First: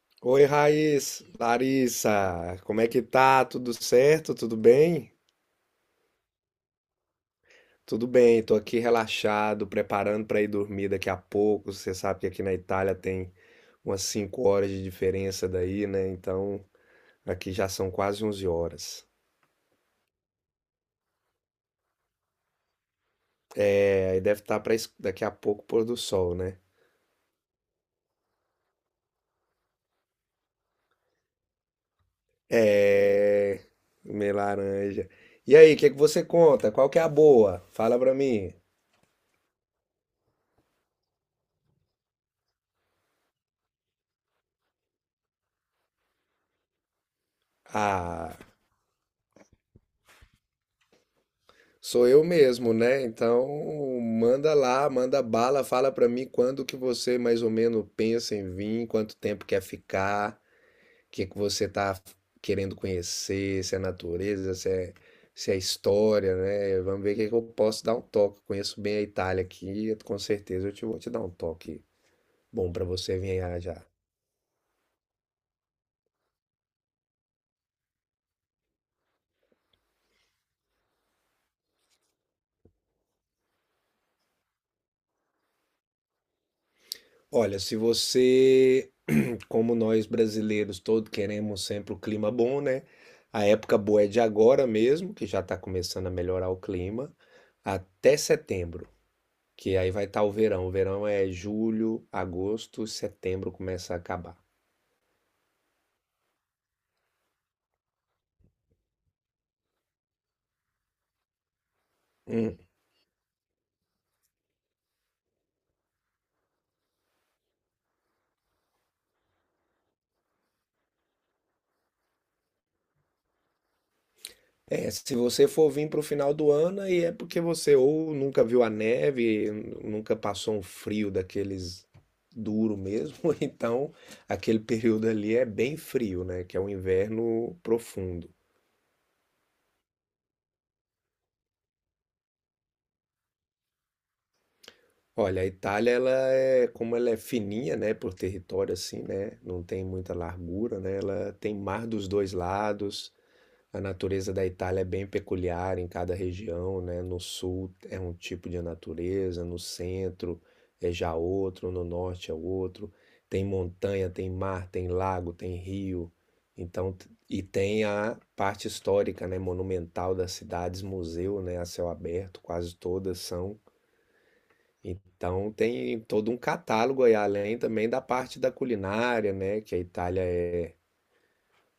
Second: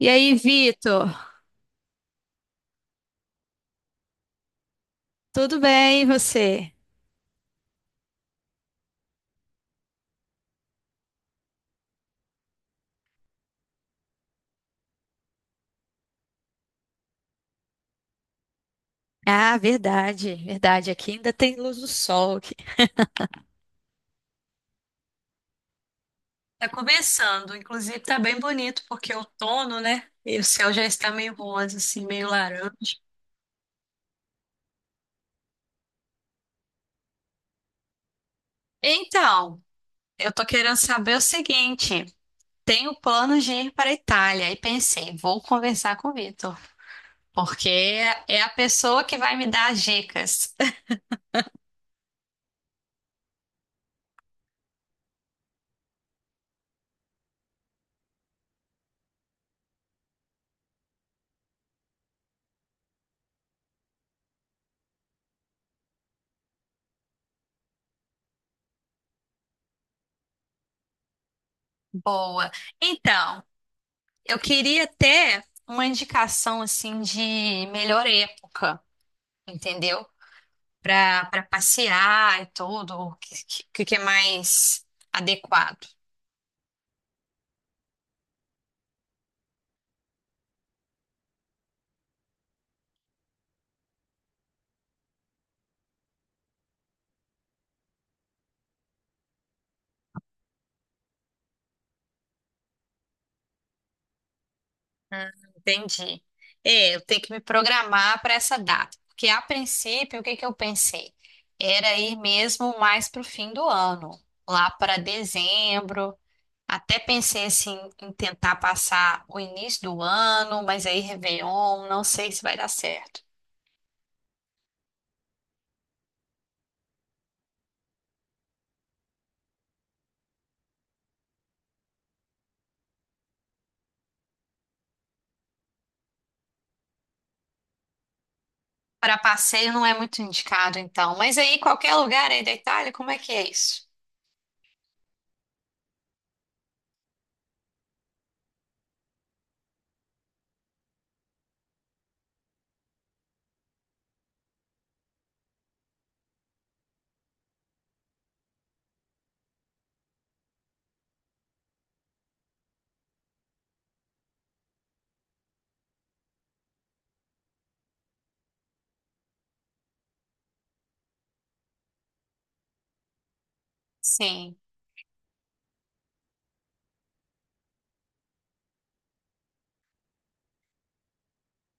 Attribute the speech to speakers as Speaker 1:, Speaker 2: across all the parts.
Speaker 1: E aí,
Speaker 2: Oi,
Speaker 1: Vitor?
Speaker 2: Raiz, Larissa, como é que tá? Tudo certo? Tudo bem?
Speaker 1: Tudo bem, e você?
Speaker 2: Tudo bem, tô aqui relaxado, preparando pra ir dormir daqui a pouco. Você sabe que aqui na Itália tem umas 5 horas de diferença daí, né? Então, aqui já são quase 11 horas.
Speaker 1: Ah, verdade, verdade. Aqui ainda tem luz do sol aqui.
Speaker 2: É, aí deve estar para daqui a pouco pôr do sol, né?
Speaker 1: Tá começando, inclusive tá bem bonito porque é outono, né? E o céu já está meio rosa, assim, meio laranja.
Speaker 2: É, meio laranja. E aí, o que que você conta? Qual que é a boa? Fala pra mim.
Speaker 1: Então, eu tô querendo saber o seguinte: tenho plano de ir para a Itália e pensei, vou conversar com o Vitor, porque
Speaker 2: Ah,
Speaker 1: é a pessoa que vai me dar as dicas.
Speaker 2: sou eu mesmo, né? Então, manda lá, manda bala, fala pra mim quando que você mais ou menos pensa em vir, quanto tempo quer ficar, o que que você tá querendo conhecer, se é natureza, se é história, né? Vamos ver o que que eu posso dar um toque. Conheço bem a Itália aqui, com certeza eu te vou te dar um toque
Speaker 1: Boa.
Speaker 2: bom pra você vir
Speaker 1: Então,
Speaker 2: já. Já.
Speaker 1: eu queria até uma indicação assim de melhor época, entendeu? Para passear e tudo, o que é mais adequado.
Speaker 2: Olha, se você como nós brasileiros todos queremos sempre o clima bom, né? A época boa é de agora mesmo, que já está começando a melhorar o clima, até setembro, que aí vai estar o verão. O verão é julho, agosto, setembro começa a acabar.
Speaker 1: Hum, entendi. É, eu tenho que me programar para essa data, porque a princípio, o que que eu pensei? Era ir
Speaker 2: Hum.
Speaker 1: mesmo mais para o fim do ano, lá para dezembro. Até pensei assim em tentar passar o início do ano, mas aí Réveillon, não sei se vai dar certo.
Speaker 2: É, se você for vir para o final do ano, aí é porque você ou nunca viu a neve, nunca passou um frio daqueles duro mesmo, ou então aquele período ali é bem frio, né? Que é o inverno profundo.
Speaker 1: Para passeio não é muito indicado, então. Mas aí, qualquer lugar aí da Itália, como é que é isso?
Speaker 2: Olha, a Itália, ela é, como ela é fininha, né, por território assim, né, não tem muita largura, né, ela tem mar dos dois lados. A natureza da Itália é bem peculiar em cada região, né, no sul é um tipo de natureza, no centro é já outro, no norte é outro. Tem montanha, tem mar, tem lago, tem rio. Então, e tem a parte histórica, né, monumental das cidades, museu, né, a céu aberto, quase todas são.
Speaker 1: Sim.
Speaker 2: Então tem todo um catálogo aí, além também da parte da culinária, né? Que a Itália é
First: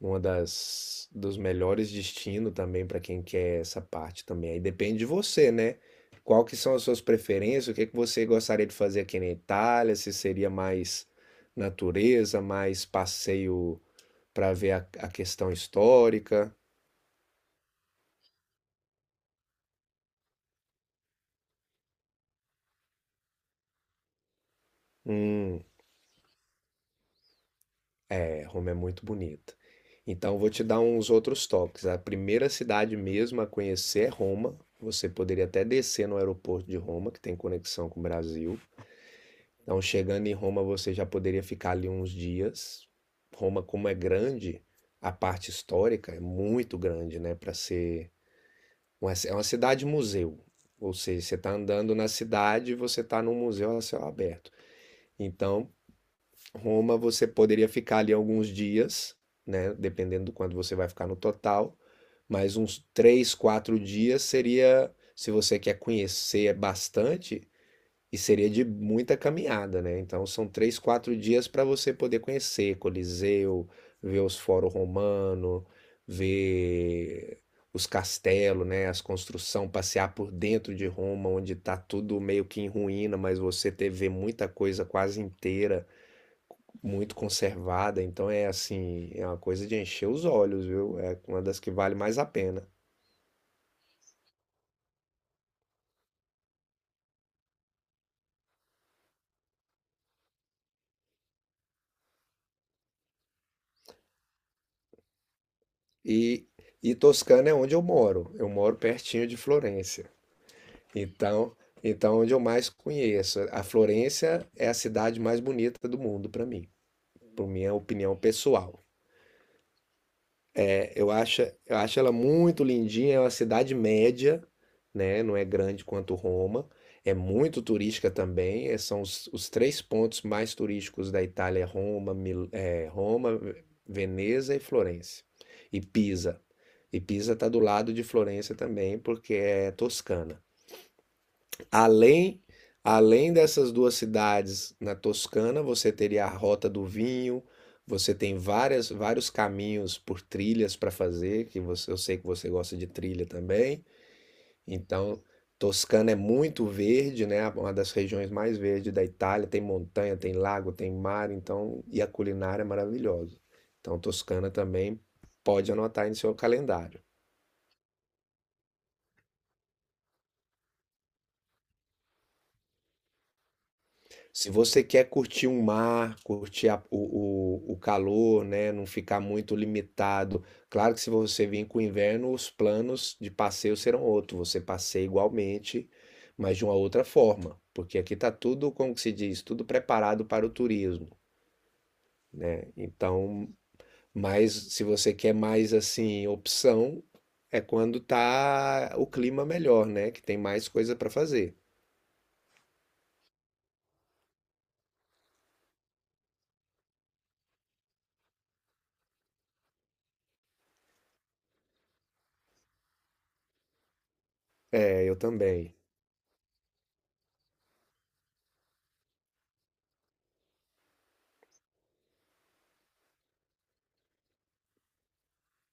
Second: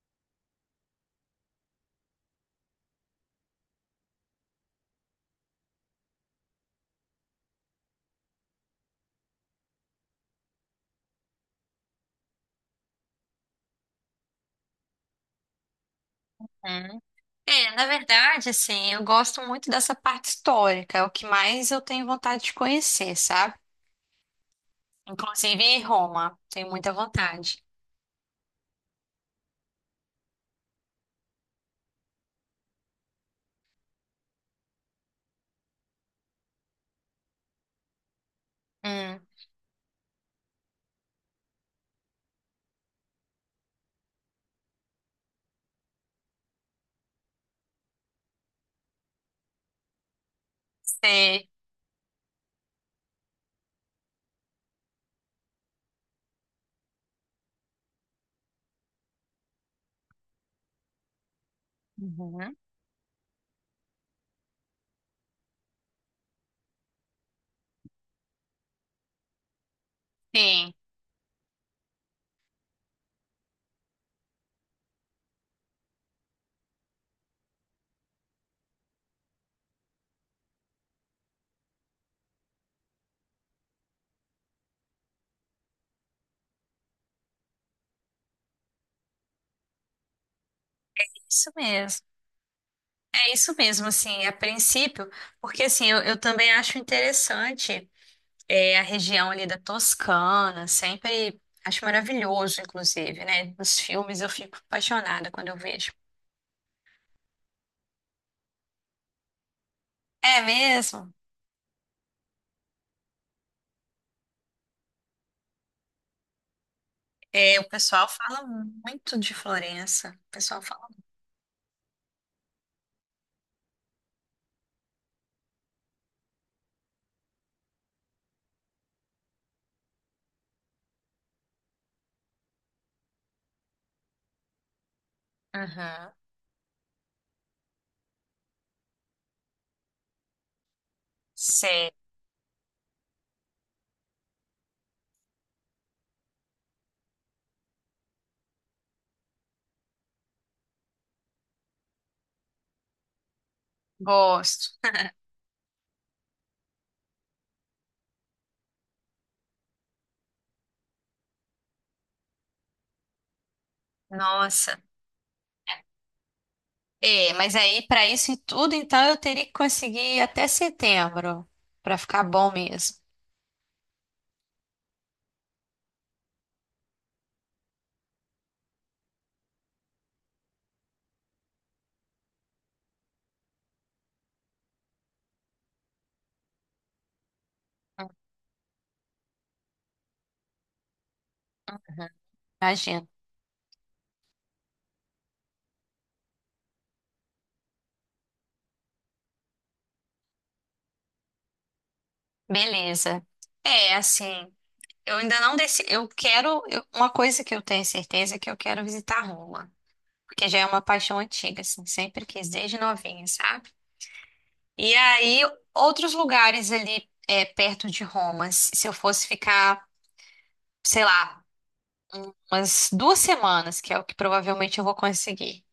Speaker 2: uma das dos melhores destinos também para quem quer essa parte também. Aí depende de você, né? Qual que são as suas preferências? O que que você gostaria de fazer aqui na Itália? Se seria mais natureza, mais passeio para ver a questão histórica?
Speaker 1: Hum. É, na verdade, assim, eu gosto muito dessa parte histórica, é o que mais eu tenho vontade de conhecer, sabe? Inclusive
Speaker 2: Hum.
Speaker 1: em Roma, tenho muita vontade.
Speaker 2: É, Roma é muito bonita. Então, vou te dar uns outros toques. A primeira cidade mesmo a conhecer é Roma. Você poderia até descer no aeroporto de Roma, que tem conexão com o Brasil.
Speaker 1: Hum.
Speaker 2: Então, chegando em Roma, você já poderia ficar ali uns dias. Roma, como é grande, a parte histórica é muito grande, né? Para ser. Uma É uma cidade-museu. Ou seja, você
Speaker 1: Sei.
Speaker 2: está andando na cidade e você está num museu a céu aberto. Então, Roma você poderia ficar ali alguns dias, né? Dependendo do quanto você vai ficar no total,
Speaker 1: Uhum.
Speaker 2: mas uns 3, 4 dias seria, se você quer conhecer bastante, e seria de muita caminhada, né? Então são
Speaker 1: Sim.
Speaker 2: 3, 4 dias para você poder conhecer Coliseu, ver os Fórum Romano, ver os castelos, né? As construções, passear por dentro de Roma, onde está tudo meio que em ruína, mas você ter, ver muita coisa quase inteira muito conservada, então é assim, é uma coisa de encher os olhos, viu? É uma
Speaker 1: Isso
Speaker 2: das que vale
Speaker 1: mesmo,
Speaker 2: mais a pena.
Speaker 1: é isso mesmo, assim, a princípio, porque assim, eu também acho interessante. É, a região ali da Toscana, sempre acho maravilhoso, inclusive, né? Nos filmes eu fico apaixonada quando eu vejo.
Speaker 2: E, e Toscana é onde eu moro. Eu moro pertinho de Florença.
Speaker 1: É mesmo?
Speaker 2: Então, então, é onde eu mais conheço. A Florença é a cidade mais bonita do mundo para mim, por
Speaker 1: É, o
Speaker 2: minha
Speaker 1: pessoal
Speaker 2: opinião
Speaker 1: fala
Speaker 2: pessoal.
Speaker 1: muito de Florença. O pessoal fala.
Speaker 2: É, eu acho ela muito lindinha, é uma cidade média, né? Não é grande quanto Roma. É muito turística também. É, são os três pontos mais turísticos da Itália, é Roma, Roma, Veneza e Florença. E
Speaker 1: Aham.
Speaker 2: Pisa. E Pisa está do lado de Florença também, porque é Toscana.
Speaker 1: Sei,
Speaker 2: Além, além, dessas duas cidades na Toscana, você teria a Rota do Vinho, você tem várias, vários caminhos por trilhas para fazer, que você, eu sei que você gosta de trilha também.
Speaker 1: gosto.
Speaker 2: Então, Toscana é muito verde, né? Uma das regiões mais verdes da Itália, tem montanha, tem lago, tem mar, então, e a culinária é maravilhosa. Então, Toscana
Speaker 1: Nossa.
Speaker 2: também pode anotar aí no seu calendário.
Speaker 1: É, mas aí para isso e tudo, então eu teria que conseguir ir até setembro para ficar bom mesmo.
Speaker 2: Se você quer curtir um mar, curtir o calor, né? Não ficar muito limitado. Claro que se você vir com o inverno, os planos de passeio serão outros. Você passeia igualmente, mas de uma outra forma. Porque aqui está tudo, como que se diz, tudo preparado para o turismo, né?
Speaker 1: Imagina.
Speaker 2: Então, mas se você quer mais assim, opção, é quando tá o clima melhor, né? Que tem mais coisa para fazer.
Speaker 1: Beleza. É, assim, eu ainda não decidi. Eu quero. Uma coisa que eu tenho certeza é que eu quero visitar Roma, porque já é uma paixão antiga, assim, sempre quis, desde novinha, sabe? E
Speaker 2: É, eu
Speaker 1: aí,
Speaker 2: também.
Speaker 1: outros lugares ali é, perto de Roma, se eu fosse ficar, sei lá, umas duas semanas, que é o que provavelmente eu vou conseguir.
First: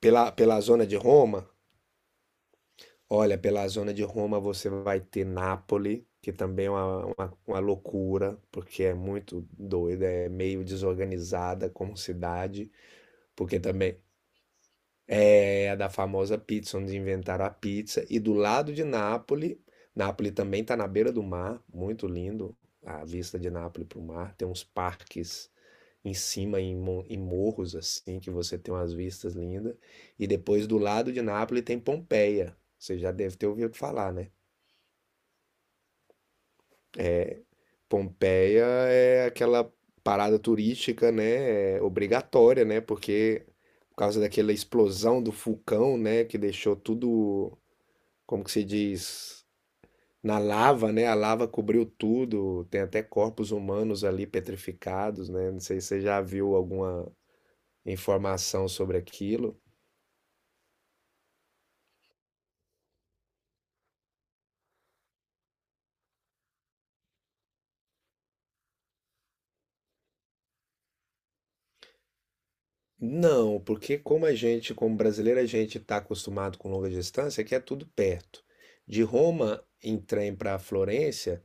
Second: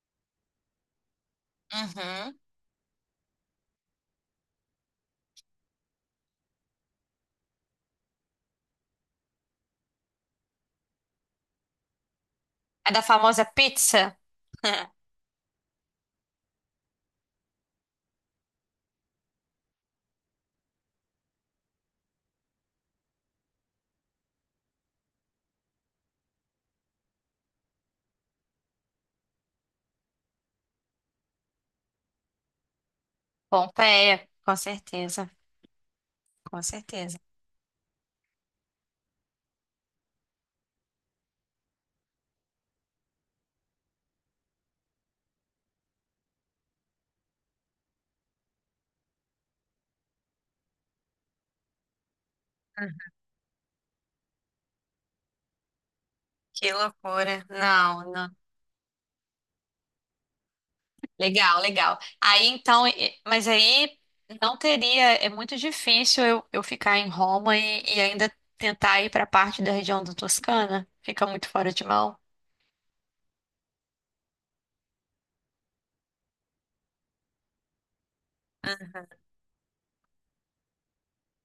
Speaker 2: Pela zona de Roma.
Speaker 1: Uhum.
Speaker 2: Olha, pela zona de Roma você vai ter Nápoles, que também é uma loucura, porque é muito doida, é meio desorganizada como cidade,
Speaker 1: É da famosa
Speaker 2: porque também
Speaker 1: pizza?
Speaker 2: é a da famosa pizza, onde inventaram a pizza. E do lado de Nápoles, Nápoles também está na beira do mar, muito lindo a vista de Nápoles para o mar. Tem uns parques em cima, em morros, assim, que você tem umas vistas lindas. E depois do lado de Nápoles tem Pompeia. Você já deve ter ouvido falar,
Speaker 1: Pompeia,
Speaker 2: né?
Speaker 1: com certeza, com certeza.
Speaker 2: Pompeia é aquela parada turística, né? É obrigatória, né? Porque por causa daquela explosão do vulcão, né? Que deixou tudo, como que se diz, na lava, né? A lava cobriu tudo. Tem até
Speaker 1: Uhum.
Speaker 2: corpos humanos ali petrificados, né? Não sei se você já viu
Speaker 1: Que
Speaker 2: alguma
Speaker 1: loucura. Não, não.
Speaker 2: informação sobre aquilo.
Speaker 1: Legal, legal. Aí então, mas aí não teria, é muito difícil eu ficar em Roma e ainda tentar ir para a parte da região da Toscana. Fica muito fora de mão.
Speaker 2: Não, porque como a gente, como brasileiro, a gente está acostumado com longa distância, que é tudo perto. De Roma em trem para Florença.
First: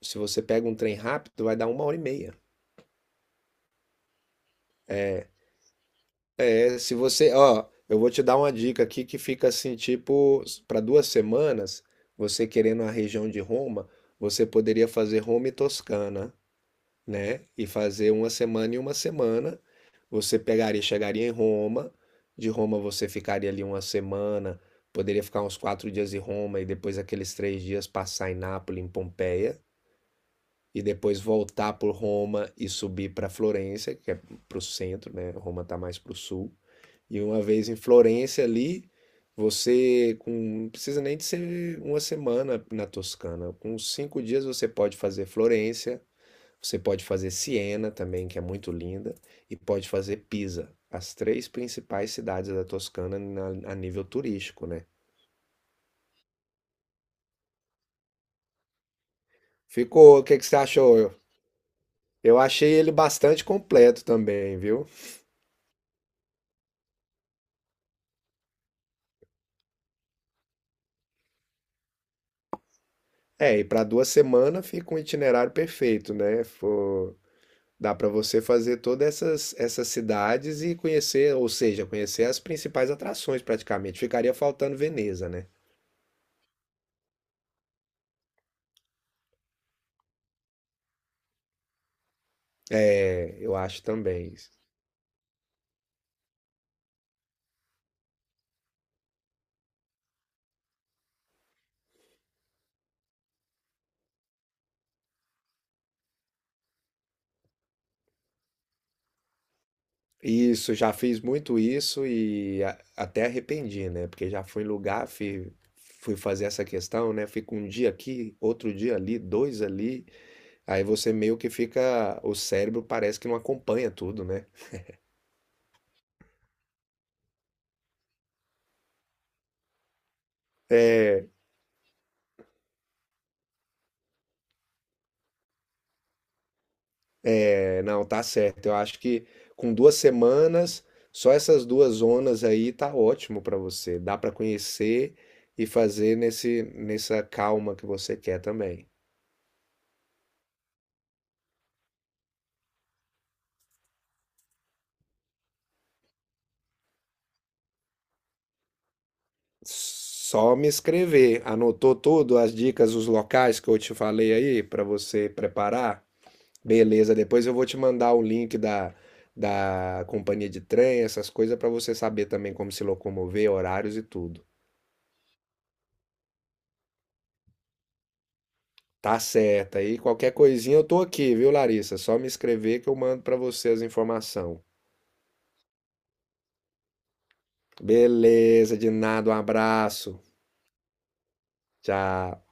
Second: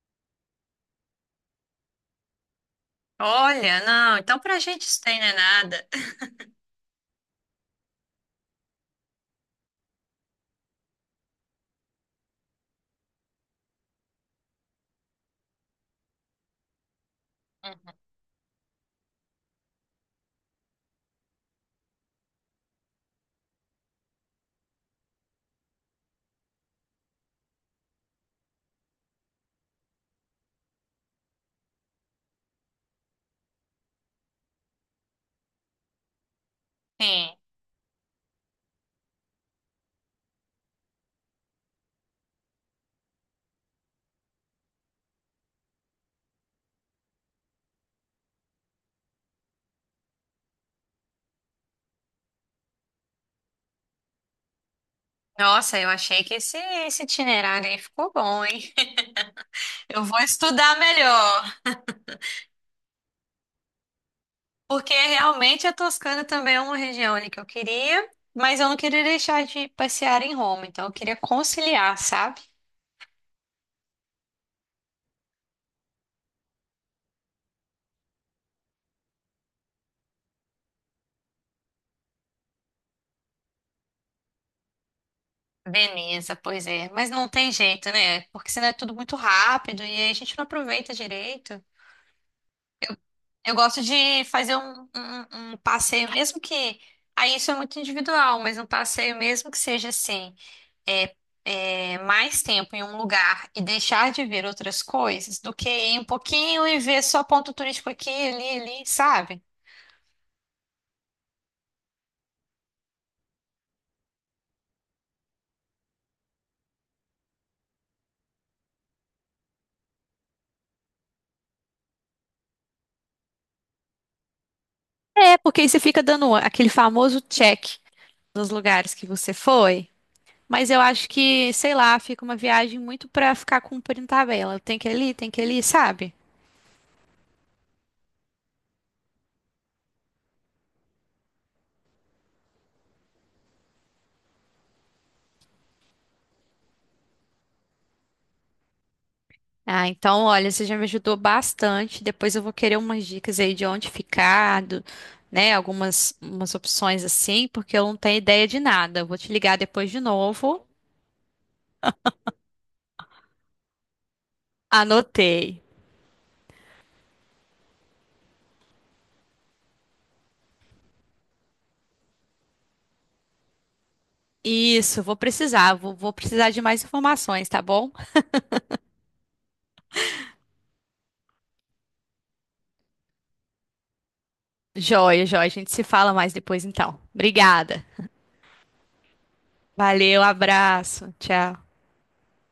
Speaker 2: Se você pega um trem rápido, vai dar uma hora e meia.
Speaker 1: Olha, não, então pra gente isso daí não é nada.
Speaker 2: É, se você, ó, eu vou te dar uma dica aqui que fica assim, tipo, para 2 semanas, você querendo a região de Roma, você poderia fazer Roma e Toscana, né? E
Speaker 1: Uhum.
Speaker 2: fazer uma semana e uma semana. Você pegaria, chegaria em Roma, de Roma você ficaria ali uma semana, poderia ficar uns 4 dias em Roma e depois aqueles 3 dias passar em Nápoles, em Pompeia, e depois voltar por Roma e subir para Florença, que é para o centro, né? Roma está mais para o sul. E
Speaker 1: Sim.
Speaker 2: uma vez em Florença ali, você não precisa nem de ser uma semana na Toscana. Com 5 dias você pode fazer Florença, você pode fazer Siena também, que é muito linda, e pode fazer Pisa, as três principais cidades da Toscana a nível turístico, né?
Speaker 1: Nossa, eu achei que esse itinerário aí ficou bom, hein? Eu
Speaker 2: Ficou,
Speaker 1: vou
Speaker 2: o que que você
Speaker 1: estudar
Speaker 2: achou?
Speaker 1: melhor,
Speaker 2: Eu achei ele bastante completo também, viu?
Speaker 1: porque realmente a Toscana também é uma região ali que eu queria, mas eu não queria deixar de passear em Roma, então eu queria conciliar, sabe?
Speaker 2: É, e para 2 semanas fica um itinerário perfeito, né? Dá para você fazer todas essas cidades e conhecer, ou seja, conhecer as principais atrações praticamente. Ficaria faltando Veneza, né?
Speaker 1: Beleza, pois é. Mas não tem jeito, né? Porque senão é tudo muito rápido e aí a gente não aproveita direito.
Speaker 2: É,
Speaker 1: Eu
Speaker 2: eu
Speaker 1: gosto
Speaker 2: acho
Speaker 1: de
Speaker 2: também.
Speaker 1: fazer um passeio, mesmo que. Aí isso é muito individual, mas um passeio, mesmo que seja assim, é, é, mais tempo em um lugar e deixar de ver outras coisas do que ir um pouquinho e ver só ponto turístico aqui, ali, ali, sabe?
Speaker 2: Isso, já fiz muito isso e até arrependi, né? Porque já fui em lugar, fui, fui fazer essa questão, né? Fico um dia aqui, outro dia ali, dois ali. Aí você meio que fica, o cérebro parece que não acompanha tudo, né?
Speaker 1: É, porque aí você fica dando aquele famoso check nos lugares que você foi. Mas eu acho
Speaker 2: É,
Speaker 1: que, sei lá, fica uma viagem muito pra ficar cumprindo tabela. Tem que ir ali, tem que ir ali, sabe?
Speaker 2: É, não, tá certo. Eu acho que com 2 semanas, só essas duas zonas aí tá ótimo pra você. Dá pra conhecer e fazer nesse, nessa calma que você quer também.
Speaker 1: Ah, então, olha, você já me ajudou bastante. Depois eu vou querer umas dicas aí de onde ficar, do- né? Algumas umas opções assim, porque eu não tenho ideia de nada. Eu vou te ligar depois de
Speaker 2: Só
Speaker 1: novo.
Speaker 2: me escrever. Anotou tudo, as dicas, os locais que eu te falei aí pra você
Speaker 1: Anotei.
Speaker 2: preparar? Beleza, depois eu vou te mandar o link da, da companhia de trem, essas coisas, pra você saber também como se locomover, horários e tudo.
Speaker 1: Isso, vou precisar. Vou precisar de mais informações, tá bom?
Speaker 2: Tá certo. Aí qualquer coisinha eu tô aqui, viu, Larissa? Só me escrever que eu mando pra você as informações.
Speaker 1: Joia, joia. A gente se fala mais depois então. Obrigada.
Speaker 2: Beleza, de nada, um abraço.
Speaker 1: Valeu, abraço. Tchau.
Speaker 2: Tchau.